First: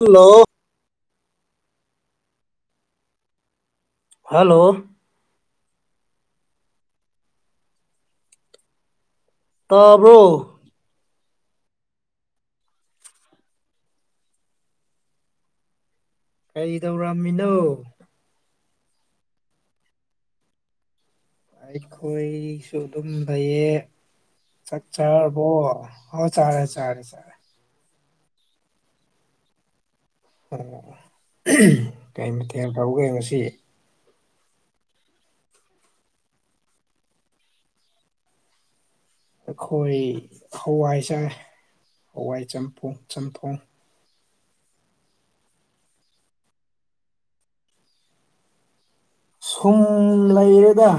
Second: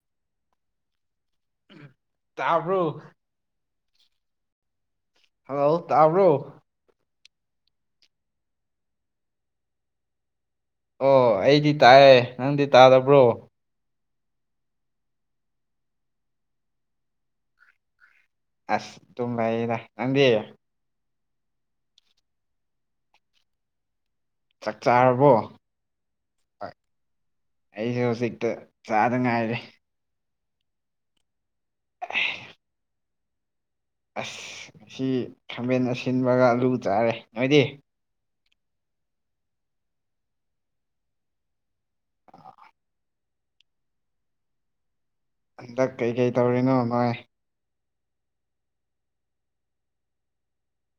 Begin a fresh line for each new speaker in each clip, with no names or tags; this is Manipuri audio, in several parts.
ꯍꯜꯂꯣ
ꯇꯔꯕꯔ
ꯍꯜꯂꯣ
ꯍꯜꯂꯣ ꯇꯥꯕ꯭ꯔꯨ
ꯇꯥꯕ꯭ꯔꯣ
ꯑꯣ ꯑꯩꯗꯤ ꯇꯥꯏꯑꯦ ꯅꯪꯗꯤ ꯇꯥꯗꯕ꯭ꯔꯣ
ꯀꯩ ꯇꯧꯔꯝꯃꯤꯅꯣ
ꯑꯁ ꯇ ꯂꯗ ꯅꯗꯤꯑ
ꯑꯩꯈꯣꯏꯁꯨ ꯑꯗꯨꯝ ꯐꯩꯌꯦ
ꯆꯥꯛ
ꯆꯠ
ꯆꯥꯔꯕꯣ
ꯆꯔꯣ ꯍꯥꯎ ꯆꯔꯦ ꯆꯔꯦ ꯆꯔꯦ
ꯁꯤꯛꯇ ꯆꯥꯗ ꯉꯥꯏꯔꯦ
ꯑꯣ ꯀꯩ ꯃꯊꯦꯜ ꯐꯥꯎꯒꯦ ꯉꯁꯤ
ꯑꯁ ꯉ ꯈꯥꯝꯕꯦꯟ ꯑꯁꯤꯟꯕꯒꯂꯨ ꯆꯥꯔꯦ ꯅꯣꯏꯗꯤ
ꯑꯩꯈꯣꯏ ꯍꯋꯥꯏꯁꯥꯏ ꯍꯋꯥꯏ ꯆꯝꯐꯣꯡ
ꯍꯟꯗꯛ ꯀꯩꯀꯩ ꯇꯧꯔꯤꯅꯣ ꯅꯣꯏ
ꯁꯨꯝ ꯂꯩꯔꯦꯗ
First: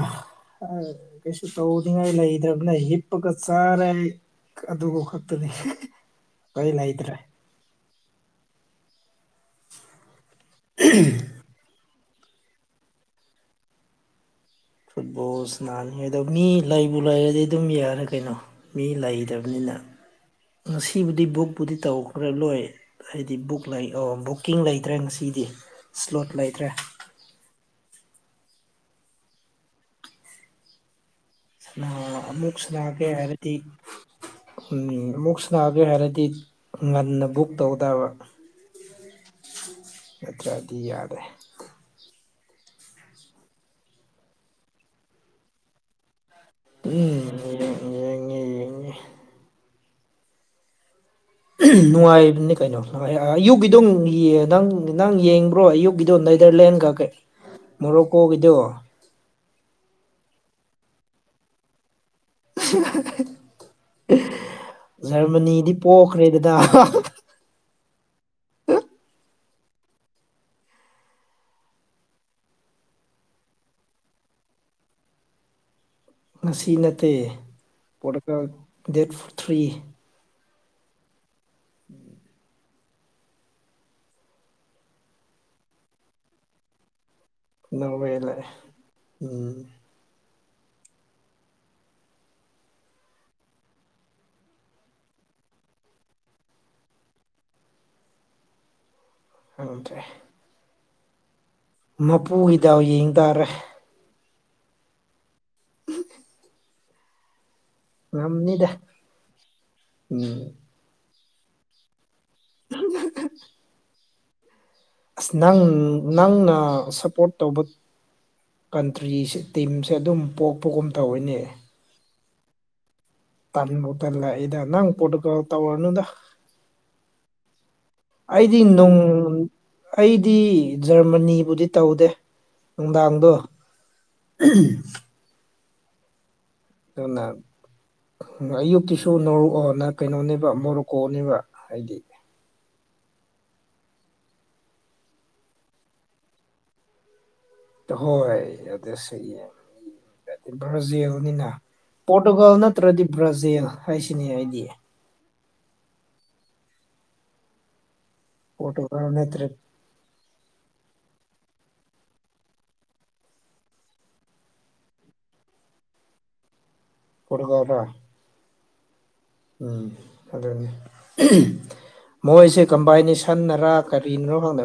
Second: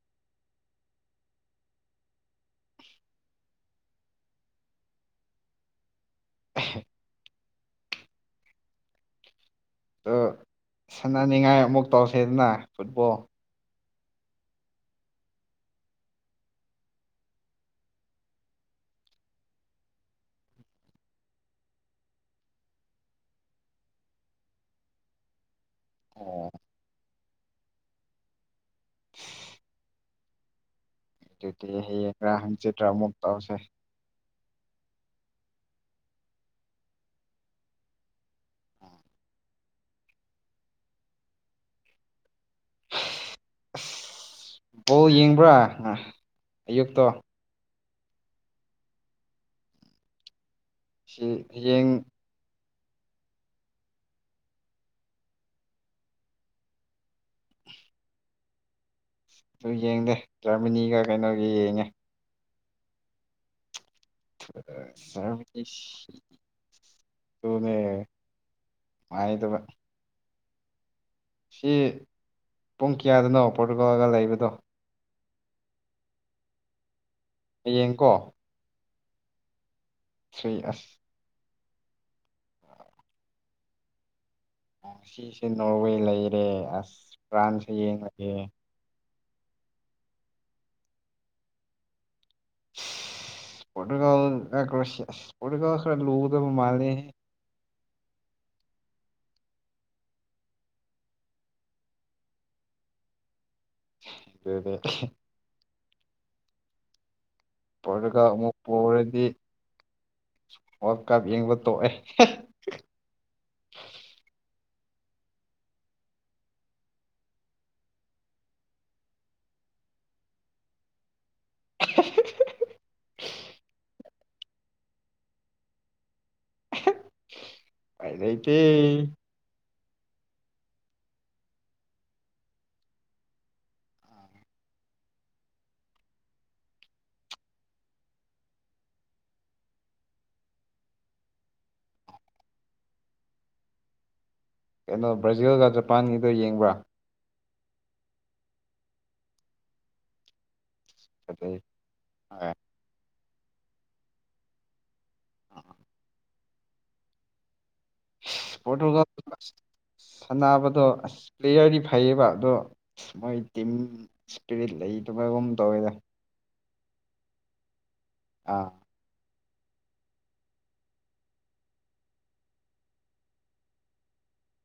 ꯀꯩꯁꯨ ꯇꯧꯅꯤꯡꯉꯥꯏ ꯂꯩꯇꯕꯅ ꯍꯤꯞꯄꯒ ꯆꯥꯔꯦ ꯑꯗꯨꯕꯨ ꯈꯛꯇꯗꯤ ꯀꯔꯤ ꯂꯩꯇ꯭ꯔꯦ
ꯑ ꯁꯥꯟꯅꯅꯤꯡꯉꯥꯏ ꯑꯃꯨꯛ ꯇꯧꯁꯦꯗꯅ ꯐꯨꯠꯕꯣꯜ
ꯐꯨꯠꯕꯣꯜ ꯁꯤꯅꯥꯅꯤ ꯑꯗꯣ ꯃꯤ ꯂꯩꯕꯨ ꯂꯩꯔꯗꯤ ꯑꯗꯨꯝ ꯌꯥꯔꯦ ꯀꯩꯅꯣ ꯃꯤ ꯂꯩꯇꯕꯅꯤꯅ
[inaudible]
ꯉꯁꯤꯕꯨꯗꯤ ꯕꯨꯛꯄꯨꯗꯤ ꯇꯧꯈ꯭ꯔ ꯂꯣꯏ ꯍꯥꯏꯗꯤ ꯕꯨꯛ ꯑꯣ ꯕꯨꯛꯀꯤꯡ ꯂꯩꯇ꯭ꯔꯥ ꯉꯁꯤ ꯑꯩꯗꯤ ꯁ꯭ꯂꯣꯠ
ꯑꯣ
ꯂꯩꯇ꯭ꯔꯦ
[inaudible] ꯑꯗꯨꯗꯤ
ꯁ
ꯍꯌꯦꯡꯔꯥ
ꯑꯃꯨꯛ
ꯍꯪꯆꯤꯠꯔꯥ
ꯁꯅꯥꯒꯦ
ꯑꯃꯨꯛ ꯇꯧꯁꯦ
ꯍꯥꯏꯕꯗꯤ ꯎꯝ ꯃꯨꯛ ꯁꯅꯥꯒꯦ ꯍꯥꯏꯔꯗꯤ ꯉꯟꯅ ꯕꯨꯛ ꯇꯧꯗꯕ ꯅꯠꯇ꯭ꯔꯗꯤ ꯌꯥꯗꯦ
ꯑꯁ ꯕꯣ ꯌꯦꯡꯕ꯭ꯔꯥ ꯑꯌꯨꯛꯇꯣ
ꯎꯝ ꯌꯦꯡꯉꯤ ꯌꯦꯡꯉ
ꯁꯤ ꯍꯌꯦꯡ
ꯅꯨꯡꯉꯥꯏꯕꯅꯤ ꯀꯩꯅꯣ ꯑꯌꯨꯛꯀꯤꯗꯣ ꯅꯪ ꯅꯪ ꯌꯦꯡꯕ꯭ꯔꯣ ꯑꯌꯨꯛꯀꯤꯗꯣ ꯅꯦꯗꯔꯂꯦꯟꯒ ꯀꯩ ꯃꯣꯔꯣꯛꯀꯣꯒꯤꯗ
ꯑꯗꯨ ꯌꯦꯡꯗꯦ ꯖꯔꯃꯤꯅꯤꯒ ꯀꯩꯅꯣꯒꯤ ꯌꯦꯡꯉꯦ
[inaudible]
ꯖꯔꯃꯅꯤ
ꯖꯔꯃꯅꯤꯗꯤ ꯄꯣꯛꯈ꯭ꯔꯦꯗꯅ
ꯑꯩꯗꯨ ꯁꯤ ꯄꯨꯡ ꯀꯌꯥꯗꯅꯣ ꯄꯣꯔꯇꯨꯒꯣꯜꯒ ꯂꯩꯕꯗꯣ
ꯉꯁꯤ ꯅꯠꯇꯦ ꯄ
ꯍꯌꯦꯡꯀꯣ
ꯗꯦꯠ ꯊ꯭ꯔꯤ
ꯁ꯭ꯔꯤ ꯑꯁ
ꯎꯝ
ꯁꯤꯁꯦ ꯅꯣꯔꯋꯦ ꯂꯩꯔꯦ ꯑꯁ ꯐ꯭ꯔꯥꯟꯁꯁ
ꯅꯣꯔꯋꯦ
ꯌꯦꯡꯂꯡꯑꯦ
ꯂꯥꯛꯑꯦ ꯎꯝ
[inaudible] ꯐꯣꯣꯀ꯭ꯔꯣ ꯈ ꯂꯗꯃꯥꯦꯦ
ꯑ ꯇ ꯃꯄꯨꯒꯤꯗꯎ ꯌꯦꯡ ꯇꯥꯔꯦ
ꯑꯗꯨꯗꯗ ꯄꯨꯔꯒ ꯑꯃꯨꯛ
ꯉꯝꯅꯤꯗ
ꯄꯨꯔꯗꯤ
ꯎꯝ
ꯀꯥꯞ ꯌꯦꯡꯕ ꯇꯣꯛꯑꯦ
[inaudible] ꯑꯁ ꯅꯪ ꯅꯪꯅ ꯁꯞꯄꯣꯔꯠ ꯇꯧꯕ ꯀꯟꯇ꯭ꯔꯤꯁ ꯇꯤꯝꯁꯦ ꯑꯗꯨꯝ ꯄꯣꯛꯄꯒꯨꯝ ꯇꯧꯋꯤꯅꯦ
[inaudible]
ꯇꯟꯃꯗꯂ ꯏ ꯅꯪ ꯄꯇꯀ ꯇ ꯋꯥꯔꯅꯨꯗ
ꯎꯄꯥꯏ ꯂꯩꯇꯦ
ꯑꯩꯗꯤ ꯑꯗꯨ ꯑꯩꯗꯤ ꯖꯔꯃꯅꯤꯕꯨꯗꯤ ꯇꯧꯗꯦ ꯅꯨꯡꯗꯥꯡꯗꯣ [inaudible] ꯑꯅ ꯑꯌꯨꯛꯇꯀꯤꯤꯁꯨ ꯅ ꯀꯩꯅꯣꯅꯦꯕ ꯃꯣꯔꯣꯛꯀꯣꯅꯦꯕ ꯍꯥꯏꯗꯤ
ꯀꯩꯅꯣ ꯕ꯭ꯔꯥꯖꯤꯜꯒ ꯖꯄꯥꯟꯒꯤꯗꯣ ꯌꯦꯡꯕ꯭ꯔꯥ
ꯍꯣꯏ ꯑꯗ ꯁꯔꯤ ꯕ꯭ꯔꯥꯖꯤꯦꯜꯅꯤꯅ
ꯐꯖꯩ
ꯄꯣꯔꯇꯨꯒꯥꯜ ꯅꯠꯇ꯭ꯔꯗꯤ ꯕ꯭ꯔꯥꯖꯤꯦꯜ ꯍꯥꯏꯁꯤꯅꯦ ꯑꯩꯗꯤ
ꯑ ꯄꯣꯔꯇꯨꯒꯜ ꯁꯥꯟꯅꯕꯗꯣ ꯄ꯭ꯂꯦꯌꯔꯗꯤ ꯐꯩꯌꯦꯕ ꯑꯗꯣ ꯃꯣꯏ ꯇꯤꯝ ꯏꯁꯄꯤꯔꯤꯠ ꯂꯩꯗꯨꯃꯒꯨꯝ ꯇꯧꯋꯦꯗ
ꯍꯠꯀꯗ
ꯑꯥ
ꯎꯝ ꯑꯗꯨꯅꯤ ꯃꯣꯏꯁꯦ ꯀꯝꯕꯥꯏꯟꯁꯟꯅꯔꯥ ꯀꯔꯤꯅꯣ ꯈꯪꯅ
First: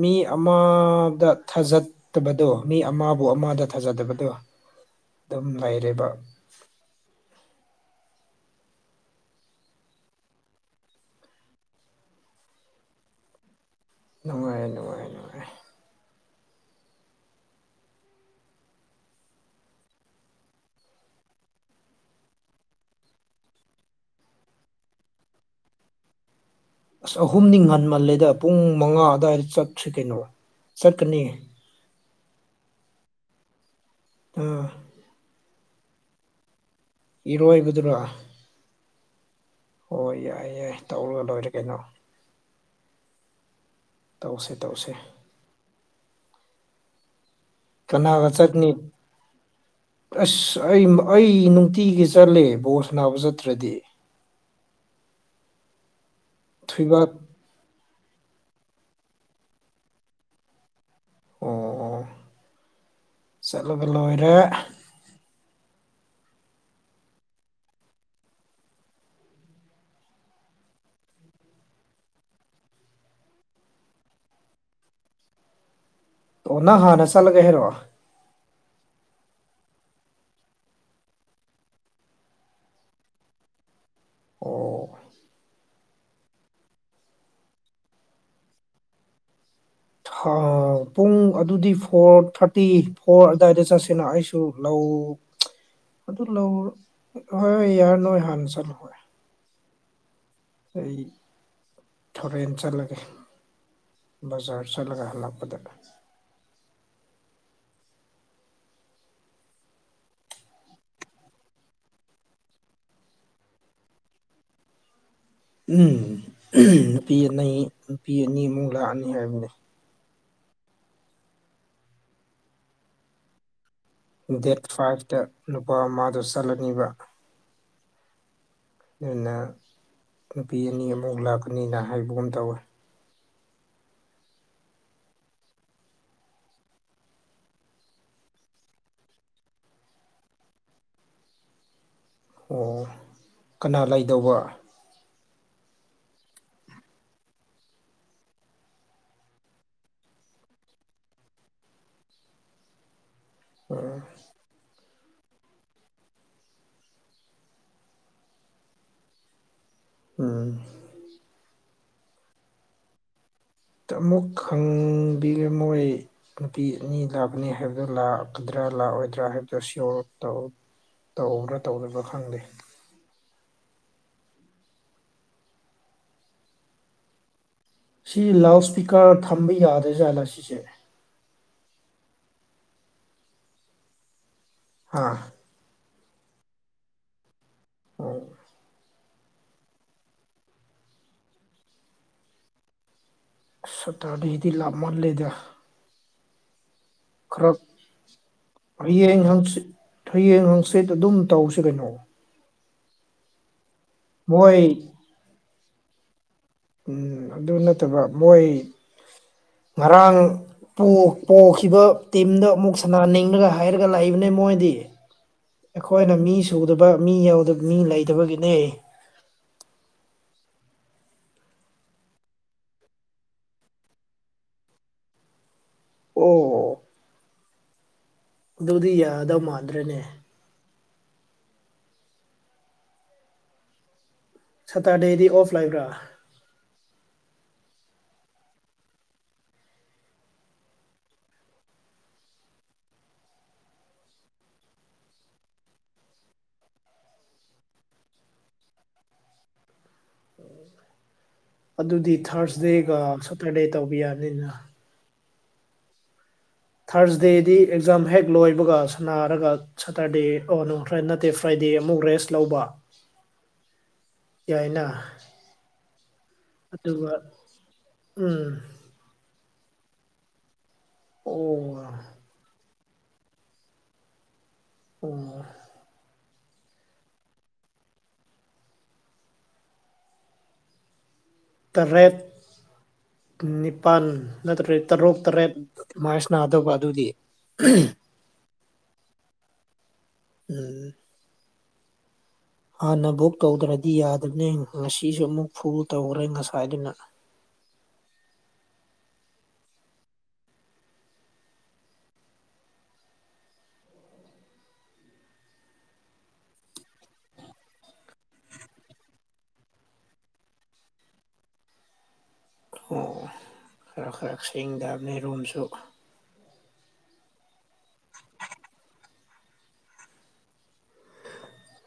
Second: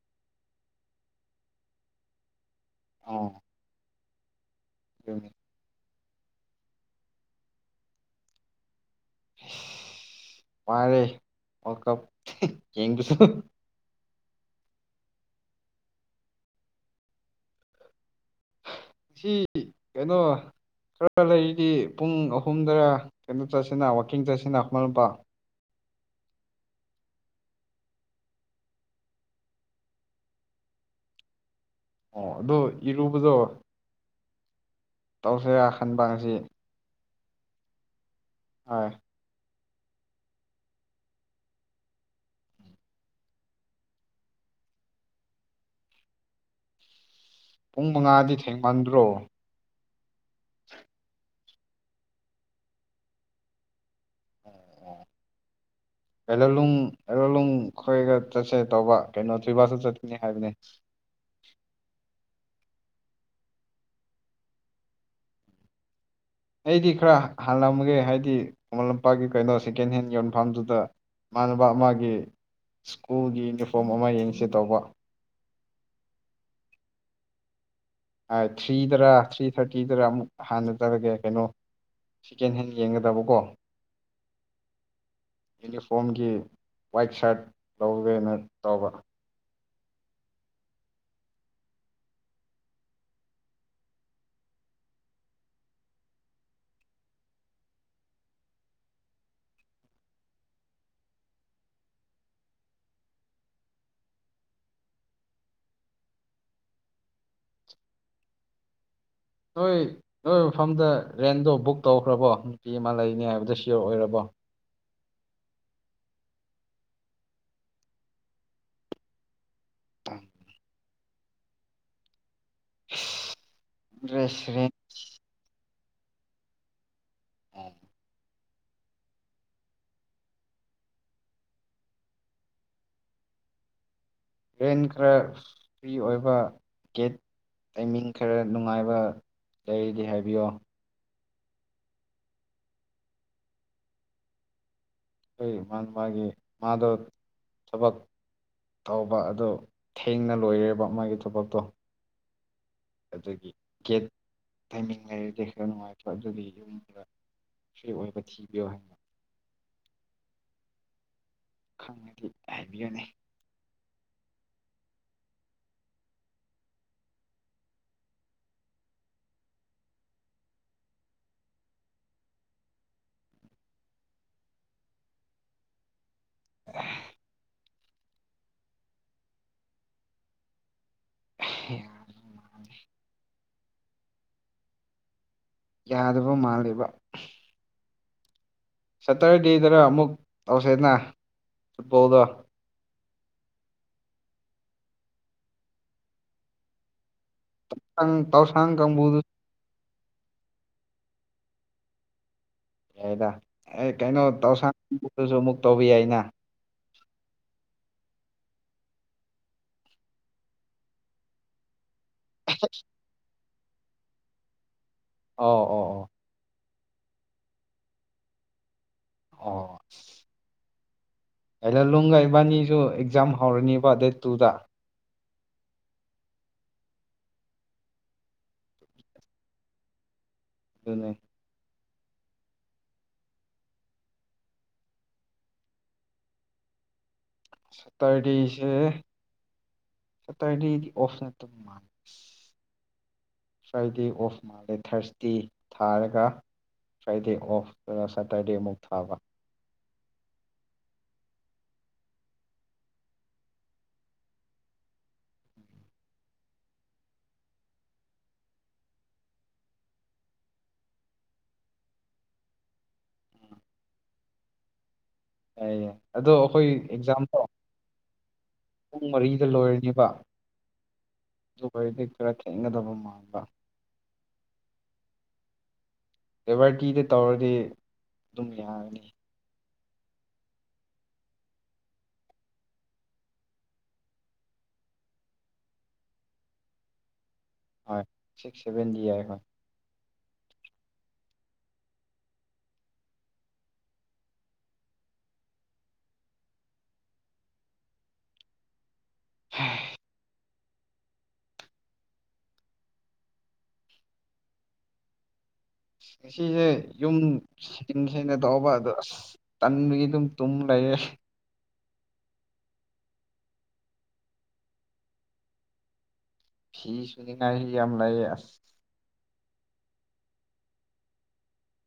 ꯃꯤ ꯑꯃꯗ ꯊꯥꯖꯗꯕꯗꯣ ꯃꯤ ꯑꯃꯕꯨ
ꯑꯥ
ꯑꯃꯗ ꯊꯥꯖꯗꯕꯗꯣ
ꯑꯗꯨꯅꯤ
ꯑꯗꯨꯝ ꯂꯩꯔꯦꯕ [unintelligible]
ꯄꯥꯏꯔꯦ ꯋꯥꯔ ꯀꯞ ꯌꯦꯡꯕꯤꯁꯨ
ꯅꯨꯡꯉꯥꯏ ꯅꯨꯡꯉꯥꯏ ꯅꯨꯡꯉꯥꯏ
ꯁꯤ ꯀꯩꯅꯣ ꯈꯔ ꯂꯩꯔꯤꯗꯤ ꯄꯨꯡ ꯑꯍꯨꯝꯗꯔ ꯀꯩꯅꯣ ꯆꯠꯁꯤꯅ ꯋꯀꯤꯡ ꯆꯠꯁꯤꯅ ꯍꯣꯠꯨꯄꯥ
ꯑꯁ ꯑꯍꯨꯝꯗꯤ ꯉꯟꯃꯜꯂꯦꯗ ꯄꯨꯡ ꯃꯉꯥ ꯑꯗꯨꯋꯥꯏꯗ ꯆꯠꯇ꯭ꯔꯤ ꯀꯩꯅꯣ ꯁꯀꯅꯤ
ꯑꯣ ꯑꯗꯨꯗꯣ ꯏꯔꯨꯕꯗꯣ
ꯑꯥ
ꯁꯦ ꯈꯟꯕꯁꯤ
ꯏꯔꯣꯏꯒꯗꯔꯥ
ꯍꯣꯏ
ꯍꯣꯏ ꯌꯥꯏ ꯌꯥꯏ ꯇꯧꯔꯒ ꯂꯣꯏꯔꯦ ꯀꯩꯅꯣ ꯇꯧꯁꯦ ꯇꯧꯁꯦ
ꯄꯨꯡ
ꯀꯅꯥ
ꯃꯉꯥꯗꯤ
ꯋꯥꯆꯠꯅꯤ
ꯊꯦꯡꯃꯟꯗ꯭ꯔꯣ
ꯑꯁ ꯑꯩ ꯑꯩ ꯅꯨꯡꯇꯤꯒꯤ ꯆꯠꯂꯦ ꯕꯣꯁ ꯅꯥꯕ ꯆꯠꯇ꯭ꯔꯗꯤ
ꯑꯦꯂ ꯂ
ꯊꯣꯏꯕꯥꯠ
ꯑꯦꯂ ꯂ ꯑꯩꯈꯣꯏꯒ ꯆꯠꯁꯦ ꯇꯧꯕ ꯀꯩꯅꯣ ꯊ꯭ꯣꯏꯕꯥꯥꯛꯁꯨ ꯆꯠꯈꯤꯅꯤ ꯍꯥꯏꯕꯅꯦ
ꯑꯣ ꯑꯣ ꯆꯠꯂꯒ ꯂꯣꯏꯔꯦ
ꯑꯩꯗꯤ ꯈꯔ ꯍꯜꯂꯝꯒꯦ ꯍꯥꯏꯗꯤ ꯃꯃꯟ ꯂꯝꯄꯥꯛꯀꯤ ꯀꯩꯅꯣ ꯁꯦꯀꯦꯟ ꯍꯦꯟ ꯌꯣꯟꯐꯝꯥꯗꯨꯗ ꯏꯃꯥꯟꯅꯕ ꯑꯃꯒꯤ ꯁꯀꯨꯜꯒꯤ ꯌꯨꯅꯤꯐꯣꯔꯝ ꯑꯃ ꯌꯦꯡꯁꯤ ꯇꯧꯕ
ꯑꯣꯅ ꯍꯥꯟꯅ ꯆꯠꯂꯒ ꯍꯥꯏꯔꯛꯑꯣ
ꯊ꯭ꯔꯤꯗꯔꯥ ꯊ꯭ꯔꯤ ꯊꯥꯔꯇꯤꯗꯔ ꯑꯃꯨꯛ ꯍꯥꯟꯅꯖꯔꯒꯦ ꯀꯩꯅꯣ ꯁꯦꯀꯦꯟ ꯍꯦꯟ ꯌꯦꯡꯒꯗꯕꯀꯣ
ꯑꯣ
ꯌꯨꯅꯤꯐꯣꯔꯝꯒꯤ ꯋꯥꯏꯠ ꯁꯥꯔꯠ ꯂꯧꯒꯦꯅ ꯇꯧꯕ
ꯄꯨꯡ ꯑꯗꯨꯗꯤ ꯐꯣꯔ ꯊꯥꯔꯇꯤ ꯐꯣꯔ ꯑꯗꯨꯋꯥꯏꯗ ꯆꯠꯁꯦꯅ ꯑꯩꯁꯨ ꯂꯧ ꯑꯗꯨ ꯂꯧ ꯍꯣꯏꯣꯏ ꯌꯥꯔ ꯅꯣꯏ ꯍꯥꯟꯅ ꯆꯜꯂꯨ ꯍꯣꯏ ꯑꯩ ꯊꯣꯔꯦꯟ ꯆꯠꯂꯒꯦ ꯖꯔ ꯆꯠꯂꯒ ꯍꯥꯂꯞꯗ
ꯅꯣꯏ ꯅꯣꯏ ꯃꯐꯝꯗ ꯔꯦꯟꯗꯣ ꯕꯨꯛ ꯇꯧꯈ꯭ꯔꯕꯣ ꯅꯨꯄꯤ ꯑꯃ ꯂꯩꯅꯤ ꯍꯥꯏꯕꯗ ꯁꯤꯌꯣꯔ ꯑꯣꯏꯔꯕꯣ
ꯎꯝ ꯅꯨꯄꯤ ꯑꯅꯤ ꯅꯨꯄꯤ ꯑꯅꯤ ꯑꯃꯨꯛ ꯂꯥꯛꯑꯅꯤ ꯍꯥꯏꯕꯅꯤ
ꯑ [inaudible]
ꯗꯦꯠ ꯐꯥꯏꯚꯇ ꯅꯨꯄꯥ ꯑꯃꯗꯨ ꯆꯠꯂꯅꯤꯕ ꯑꯗꯨꯅ ꯅꯨꯄꯤ ꯑꯅꯤ ꯑꯃꯨ ꯂꯥꯛꯀꯅꯤꯅ ꯍꯥꯏꯕꯒꯨꯝ ꯇꯧꯋꯦ
ꯔ꯭ꯔꯦꯟ ꯈꯔ ꯐ꯭ꯔꯤ ꯑꯣꯏꯕ ꯇꯀꯦꯠ ꯇꯥꯏꯃꯤꯡ ꯈꯔ ꯅꯨꯡꯉꯥꯏꯕ ꯂꯩꯔꯤꯗꯤ ꯍꯥꯏꯕꯤꯌꯣ
ꯑꯣ ꯀꯅꯥ ꯂꯩꯗꯧꯕ
ꯑꯩꯈ ꯃꯥ ꯃꯥꯒꯤ ꯃꯥꯗ ꯊꯕꯛ ꯇꯧꯕ ꯑꯗꯨ ꯊꯦꯡꯅ ꯂꯣꯏꯔꯦꯕ ꯃꯥꯒꯤ ꯊꯕꯛꯇꯣ ꯑꯗꯨꯒꯤ
ꯎꯝ
ꯒꯦꯠ ꯇꯥꯏꯃꯤꯡ ꯅꯨꯡꯉꯥꯏꯔꯗꯗꯤ ꯈꯔ ꯅꯨꯡꯉꯥꯏꯇꯣ ꯑꯗꯨꯗꯤ ꯌꯨꯝꯗ ꯐ꯭ꯔꯤ ꯑꯣꯏꯕ ꯊꯤꯕꯤꯌꯣ ꯍꯥꯏꯅ
ꯎꯝ
ꯈꯪꯉꯗꯤ ꯍꯥꯏꯕꯤꯒꯅꯤ
ꯑꯃꯨꯛ ꯈꯪꯕꯤꯒ ꯃꯣꯏ ꯅꯨꯄꯤ ꯑꯅꯤ ꯂꯥꯛꯕꯅꯤ ꯍꯥꯏꯕꯗꯨꯣ ꯂꯥꯛꯀꯗ꯭ꯔꯥ ꯂꯥꯛꯑꯣꯏꯗ꯭ꯔꯥ ꯍꯥꯏꯕꯗꯨꯣ ꯁꯤꯌꯣꯔ ꯇꯧꯕ꯭ꯔꯥ ꯇꯧꯗꯅꯕ ꯈꯪꯗꯦ ꯁꯤ ꯂꯥꯎꯠ ꯏꯁꯄꯤꯀꯔ ꯊꯝꯕ ꯌꯥꯗ꯭ꯔꯦꯖꯥꯠꯂꯥ ꯁꯤꯁꯦ
ꯌꯥꯅ ꯃꯥꯅꯤ
ꯑꯥ
ꯌꯥꯗꯕ ꯃꯥꯜꯂꯤꯕ
ꯑꯣ
ꯁꯇꯔꯗꯦꯗꯅ ꯑꯃꯨꯛ ꯑꯧꯁꯦꯅ ꯐꯨꯠꯕꯣꯜꯗꯣ
ꯁꯇꯥꯔꯗꯤꯁꯤꯗꯤ ꯂꯥꯞ ꯃꯥꯜꯂꯦꯗ ꯈꯔꯛ
ꯇꯥꯡ ꯇꯧꯁꯥꯡ ꯀꯥꯡꯕꯨꯗꯨ
ꯌꯦꯡꯉꯛꯁꯤ ꯍꯌꯦꯡ ꯍꯪꯆꯤꯠ ꯑꯗꯨꯝ ꯇꯧꯁꯤ ꯀꯩꯅꯣ
ꯗ ꯑꯦ ꯀꯩꯅꯣ
ꯃꯣꯏ
ꯇꯧꯁꯥꯡꯕꯗꯨꯁꯨ ꯑꯃꯨꯛ ꯇꯧꯕꯤ ꯑꯩꯅ
ꯎꯝ ꯑꯗꯨ ꯅꯠꯇꯕ ꯃꯣꯏ ꯉꯔꯥꯡ ꯄꯣꯛꯈꯤꯕ ꯇꯤꯝꯗꯣ ꯑꯃꯨꯛ ꯁꯅꯥꯅꯤꯡꯂꯒ ꯍꯥꯏꯔꯒ ꯂꯥꯛꯏꯕꯅꯦ ꯃꯣꯏꯗꯤ
ꯑ ꯑꯣ ꯑꯣ
ꯑꯩꯈꯣꯏꯅ ꯃꯤ ꯁꯨꯗꯕ ꯃꯤ ꯌꯥꯎꯗꯕ ꯃꯤ ꯂꯩꯇꯕꯒꯤꯅꯦ
ꯑ ꯍꯂꯣ ꯂꯅꯨꯡꯒ ꯏꯕꯥꯅꯤꯁꯨ ꯑꯦꯛꯖꯥꯝ ꯍꯧꯔꯅꯤꯕ ꯗꯦꯠ ꯇꯨꯗ
ꯑꯣ ꯑꯗꯨꯗꯤ ꯌꯥꯗꯧ ꯃꯥꯟꯗ꯭ꯔꯦꯅꯦ
ꯑꯗꯨꯅꯦ
ꯁꯇꯔꯗꯦꯗꯤ ꯑꯣꯐ ꯂꯩꯥꯏꯕ꯭ꯔꯥ
ꯁꯇꯔꯇꯁꯦ ꯁ ꯇꯗꯤꯗꯤꯁꯅ ꯃꯥ ꯐ꯭ꯔꯥꯏꯗꯦ ꯑꯣꯐ ꯃꯥꯂꯦ ꯊꯔꯁꯗꯦ ꯊꯥꯔꯒ ꯐ꯭ꯔꯥꯏꯗꯦ ꯑꯣꯐꯇ ꯁꯦꯇꯔꯗꯦꯃꯨꯛ ꯊꯥꯕ
ꯑꯗꯨꯗꯤ ꯊꯥꯔꯁꯗꯦꯒ ꯁꯇꯔꯗꯦ ꯇꯧꯕ ꯌꯥꯅꯤꯅ ꯊꯥꯔꯁꯗꯦꯗꯤ ꯑꯦꯛꯖꯥꯝ ꯍꯦꯛ ꯂꯣꯏꯕꯒ ꯁꯥꯟꯅꯔꯒ ꯁꯇꯔꯗꯦ ꯑꯣ ꯅꯠꯇꯦ ꯐ꯭ꯔꯥꯏꯗꯦ ꯗꯦ ꯑꯃꯨꯛ ꯔꯦꯁ ꯂꯧꯕ
ꯎꯝ
ꯌꯥꯏꯅ
ꯌꯥꯏꯌꯦ ꯑꯗꯣ ꯑꯩꯈꯣꯏ
ꯑꯗꯨꯒ
ꯑꯦꯛꯖꯥꯝ ꯇꯧ
ꯎꯝ
ꯄꯨꯡ ꯃꯔꯤ ꯁꯤꯗ ꯂꯣꯏꯔꯈꯤꯕ
ꯑꯣ
ꯑꯗꯨ ꯑꯣꯏꯣꯏꯔꯗꯤ ꯈꯔ ꯊꯦꯡꯒꯗꯕ ꯗ
ꯑꯣ
ꯑꯦꯦꯚꯔꯇꯤꯗ ꯇꯧꯔꯗꯤ ꯑꯗꯨꯝ ꯌꯥꯒꯅꯤ
ꯇꯔꯦꯠ ꯅꯤꯄꯥꯜ ꯅꯠꯇ꯭ꯔ ꯇꯔꯨꯛ ꯇꯔꯦꯠ ꯃꯥꯏꯁ ꯅꯥꯗꯕ ꯑꯗꯨꯗꯤ ꯝ
ꯁꯤꯕꯦꯟꯗꯤ ꯌꯥꯥꯏ ꯍ
ꯎꯝ ꯍꯥꯟꯅ ꯕꯨꯛ ꯇꯧꯗ꯭ꯔꯗꯤ ꯌꯥꯗꯕꯅꯦ ꯉꯁꯤꯁꯨ ꯑꯃꯨꯛ ꯐꯨ ꯇꯧꯈꯔꯦ ꯉꯁꯥꯏꯗꯨꯅ
ꯎꯝ ꯁꯤꯁꯦ ꯌꯨꯝ ꯁꯤꯟ ꯁꯅ ꯇꯧꯕ ꯑꯗ ꯑꯁ ꯇꯟꯒꯤ ꯑꯗꯨꯝ ꯇꯨꯝ ꯂꯩ ꯐ
ꯑꯣ ꯈꯔ ꯈꯔ ꯁꯦꯡꯗꯕꯅꯤ ꯔꯨꯝꯝꯁꯨ
ꯐꯤ ꯁꯅꯤꯉ ꯍ ꯌꯥꯝ ꯂꯩꯌꯦ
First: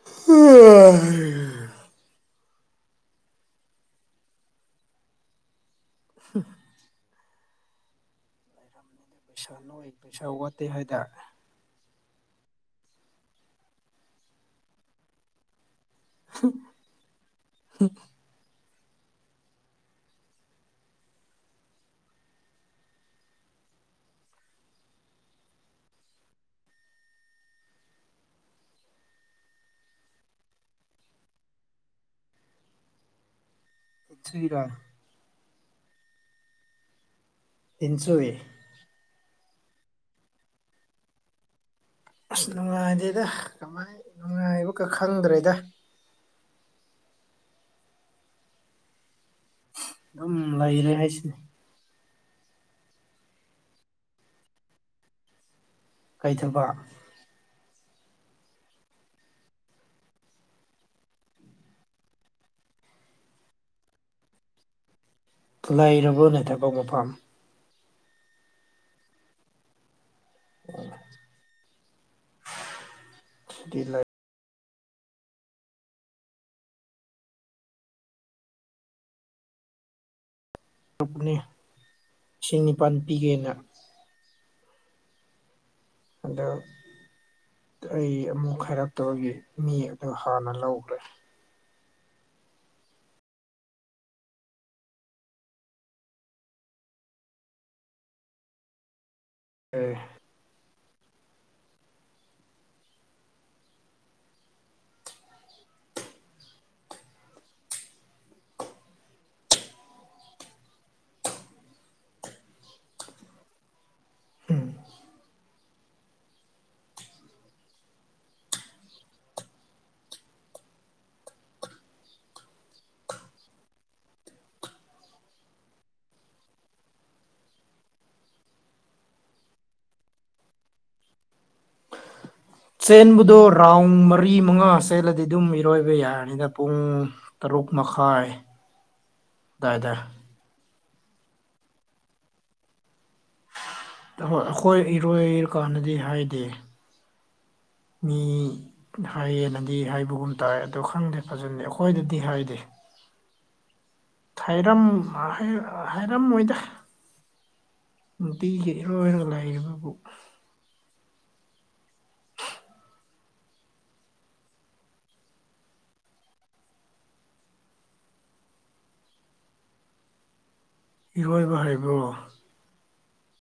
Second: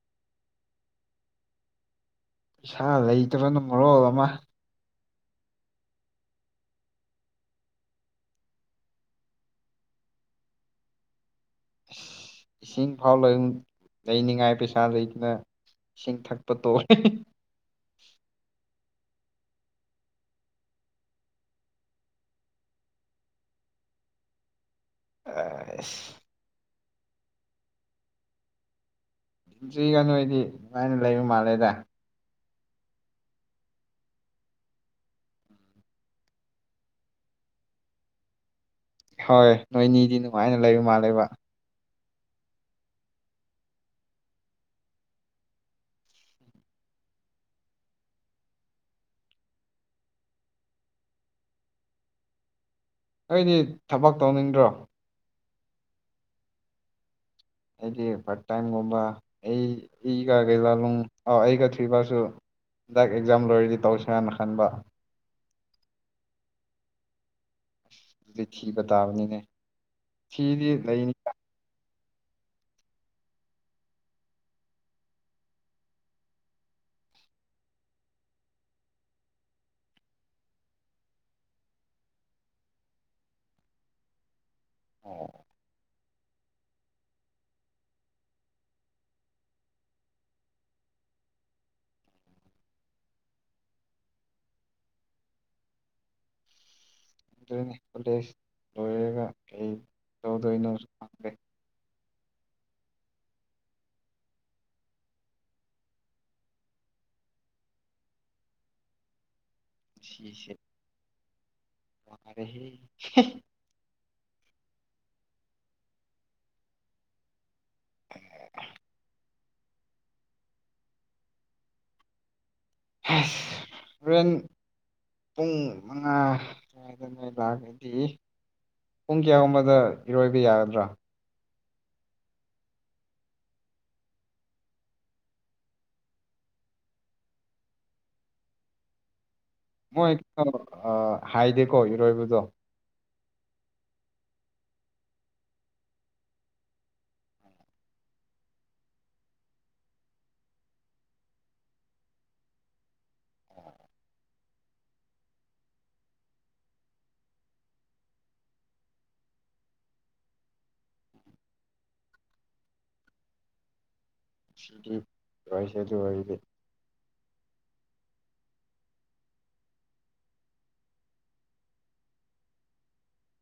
ꯑꯣ
ꯏꯁꯥ ꯂꯩꯇꯕꯅꯅꯨꯡ ꯃꯔꯣ ꯑꯃ
ꯁ ꯄꯩꯁꯥ ꯅꯣꯏ ꯄꯩꯁꯥ ꯋꯥꯠꯇꯦ ꯍꯥꯏꯗ
ꯏꯁꯤꯡ ꯐꯥꯎ ꯂ ꯂꯩꯅꯤꯡꯉꯥꯏ ꯄꯩꯁꯥ ꯂꯩꯇꯅ ꯏꯁꯤꯡ ꯊꯛꯄ ꯇꯣꯦ
ꯍ
ꯑ ꯆꯁꯤꯔꯤꯒꯅꯨꯗꯤ ꯑꯗꯨꯃꯥꯏꯅ ꯂꯩꯕ ꯃꯥꯜꯂꯦꯗ
ꯊꯔ ꯏꯁꯨꯋ
ꯍꯣꯏ ꯅꯣꯏ ꯅꯤꯗꯤ ꯅꯨꯡꯉꯥꯏꯅ ꯂꯩꯕꯨ ꯃꯥꯜꯂꯕ
ꯑꯥꯁ ꯅꯨꯡꯉꯥꯏꯗꯦꯗ ꯀꯃꯥꯏ ꯅꯨꯡꯉꯥꯏꯕꯒ ꯈꯪꯗ꯭ꯔꯦꯗ ꯑꯗꯨꯝ ꯂꯩꯔꯦ ꯍꯥꯏꯁꯤꯅꯦ
ꯑꯩꯗꯤ ꯊꯕꯛ ꯇꯧꯅꯤꯡꯗ꯭ꯔꯣ
ꯀꯩꯊꯕ
ꯑꯩꯒꯤ ꯐꯥꯔꯠ ꯇꯥꯏꯝꯒꯨꯝꯕ ꯑꯩꯒ ꯀꯩ ꯂꯥꯂꯨꯡ ꯑ ꯑꯩꯒ ꯊꯣꯏꯕꯁꯨ ꯍꯟꯗꯛ ꯑꯦꯛꯖꯥꯝ ꯂꯣꯏꯔꯗꯤ ꯇꯧꯁꯦ ꯍꯥꯏꯅ ꯈꯟꯕ
ꯂꯥꯏꯔꯕ ꯂꯩꯊꯕ ꯃꯐꯝ
ꯑꯗꯨꯗꯤ ꯊꯤꯕ ꯇꯥꯕꯅꯤꯅꯦ ꯐꯤꯗꯤ ꯂꯩꯅꯤ
ꯁꯤꯔꯤ ꯂꯩ ꯅꯦ ꯏꯁꯤꯡ ꯅꯤꯄꯥꯜ ꯄꯤꯒꯦꯅ
ꯑꯣ
ꯑꯗꯣ ꯑꯩ ꯑꯃꯨꯛ ꯍꯥꯏꯔꯛꯇꯒꯤ ꯃꯤ ꯑꯗꯨ ꯍꯥꯟꯅ ꯂꯧꯈ꯭ꯔꯦ
ꯪꯗꯣꯏꯅꯤꯂꯦꯖ ꯂꯣꯏꯔꯒ ꯑꯩ
ꯑꯦ
ꯇꯧꯗꯣꯏꯅꯣ ꯈꯪꯗꯦ ꯁꯤꯁꯦ [unintelligible]
ꯎꯝ
ꯑꯥꯁꯦꯟ ꯄꯨꯡ ꯃꯉꯥ ꯁ꯭ꯋꯥꯏꯗ ꯅ ꯂꯥꯛꯑꯒꯗꯤ ꯄꯨꯡ ꯀꯌꯥꯒꯨꯝꯕꯗ ꯏꯔꯣꯏꯕ ꯌꯥꯒꯗ꯭ꯔꯥ
ꯆꯦꯟꯕꯗꯣ ꯔꯥꯎꯟ ꯃꯔꯤ ꯃꯉꯥ ꯆꯦꯜꯂꯗꯤ ꯑꯗꯨꯝ ꯏꯔꯣꯏꯕ ꯌꯥꯔꯅꯤꯅ ꯄꯨꯡ ꯇꯔꯨꯛ ꯑꯣꯛ ꯃꯈꯥꯏ ꯑꯗꯨꯋꯥꯏꯗ
ꯃꯣꯏ ꯀꯩꯅꯣ ꯍꯥꯏꯗꯦꯀꯣ ꯏꯔꯣꯏꯕꯗꯣ
ꯑꯩꯈꯣꯏ ꯏꯔꯣꯏꯔꯀꯥꯟꯗꯗꯤ ꯍꯥꯏꯗꯦ ꯃꯤ ꯍꯥꯏꯌꯦꯅꯗꯤ ꯍꯥꯏꯕꯒꯨꯝ ꯇꯥꯏ ꯑꯣ ꯈꯪꯗꯦ ꯐꯖꯗꯦ ꯑꯩꯈꯣꯏꯗꯗꯤ ꯍꯥꯏꯗꯦ
ꯑꯣ
ꯍꯩꯔꯝ ꯍꯩ ꯍꯥꯏꯩꯔꯝ ꯃꯣꯏꯗ ꯅꯨꯡꯇꯤꯒꯤ ꯏꯔꯣꯏ ꯑꯣꯏꯅ ꯂꯥꯏꯔꯕꯕꯨ
ꯁꯤ ꯏꯁ ꯑꯗꯨ ꯋꯥꯔꯤꯏꯗꯤ
ꯏꯔꯣꯏꯕ ꯍꯥꯏꯕ꯭ꯔꯣ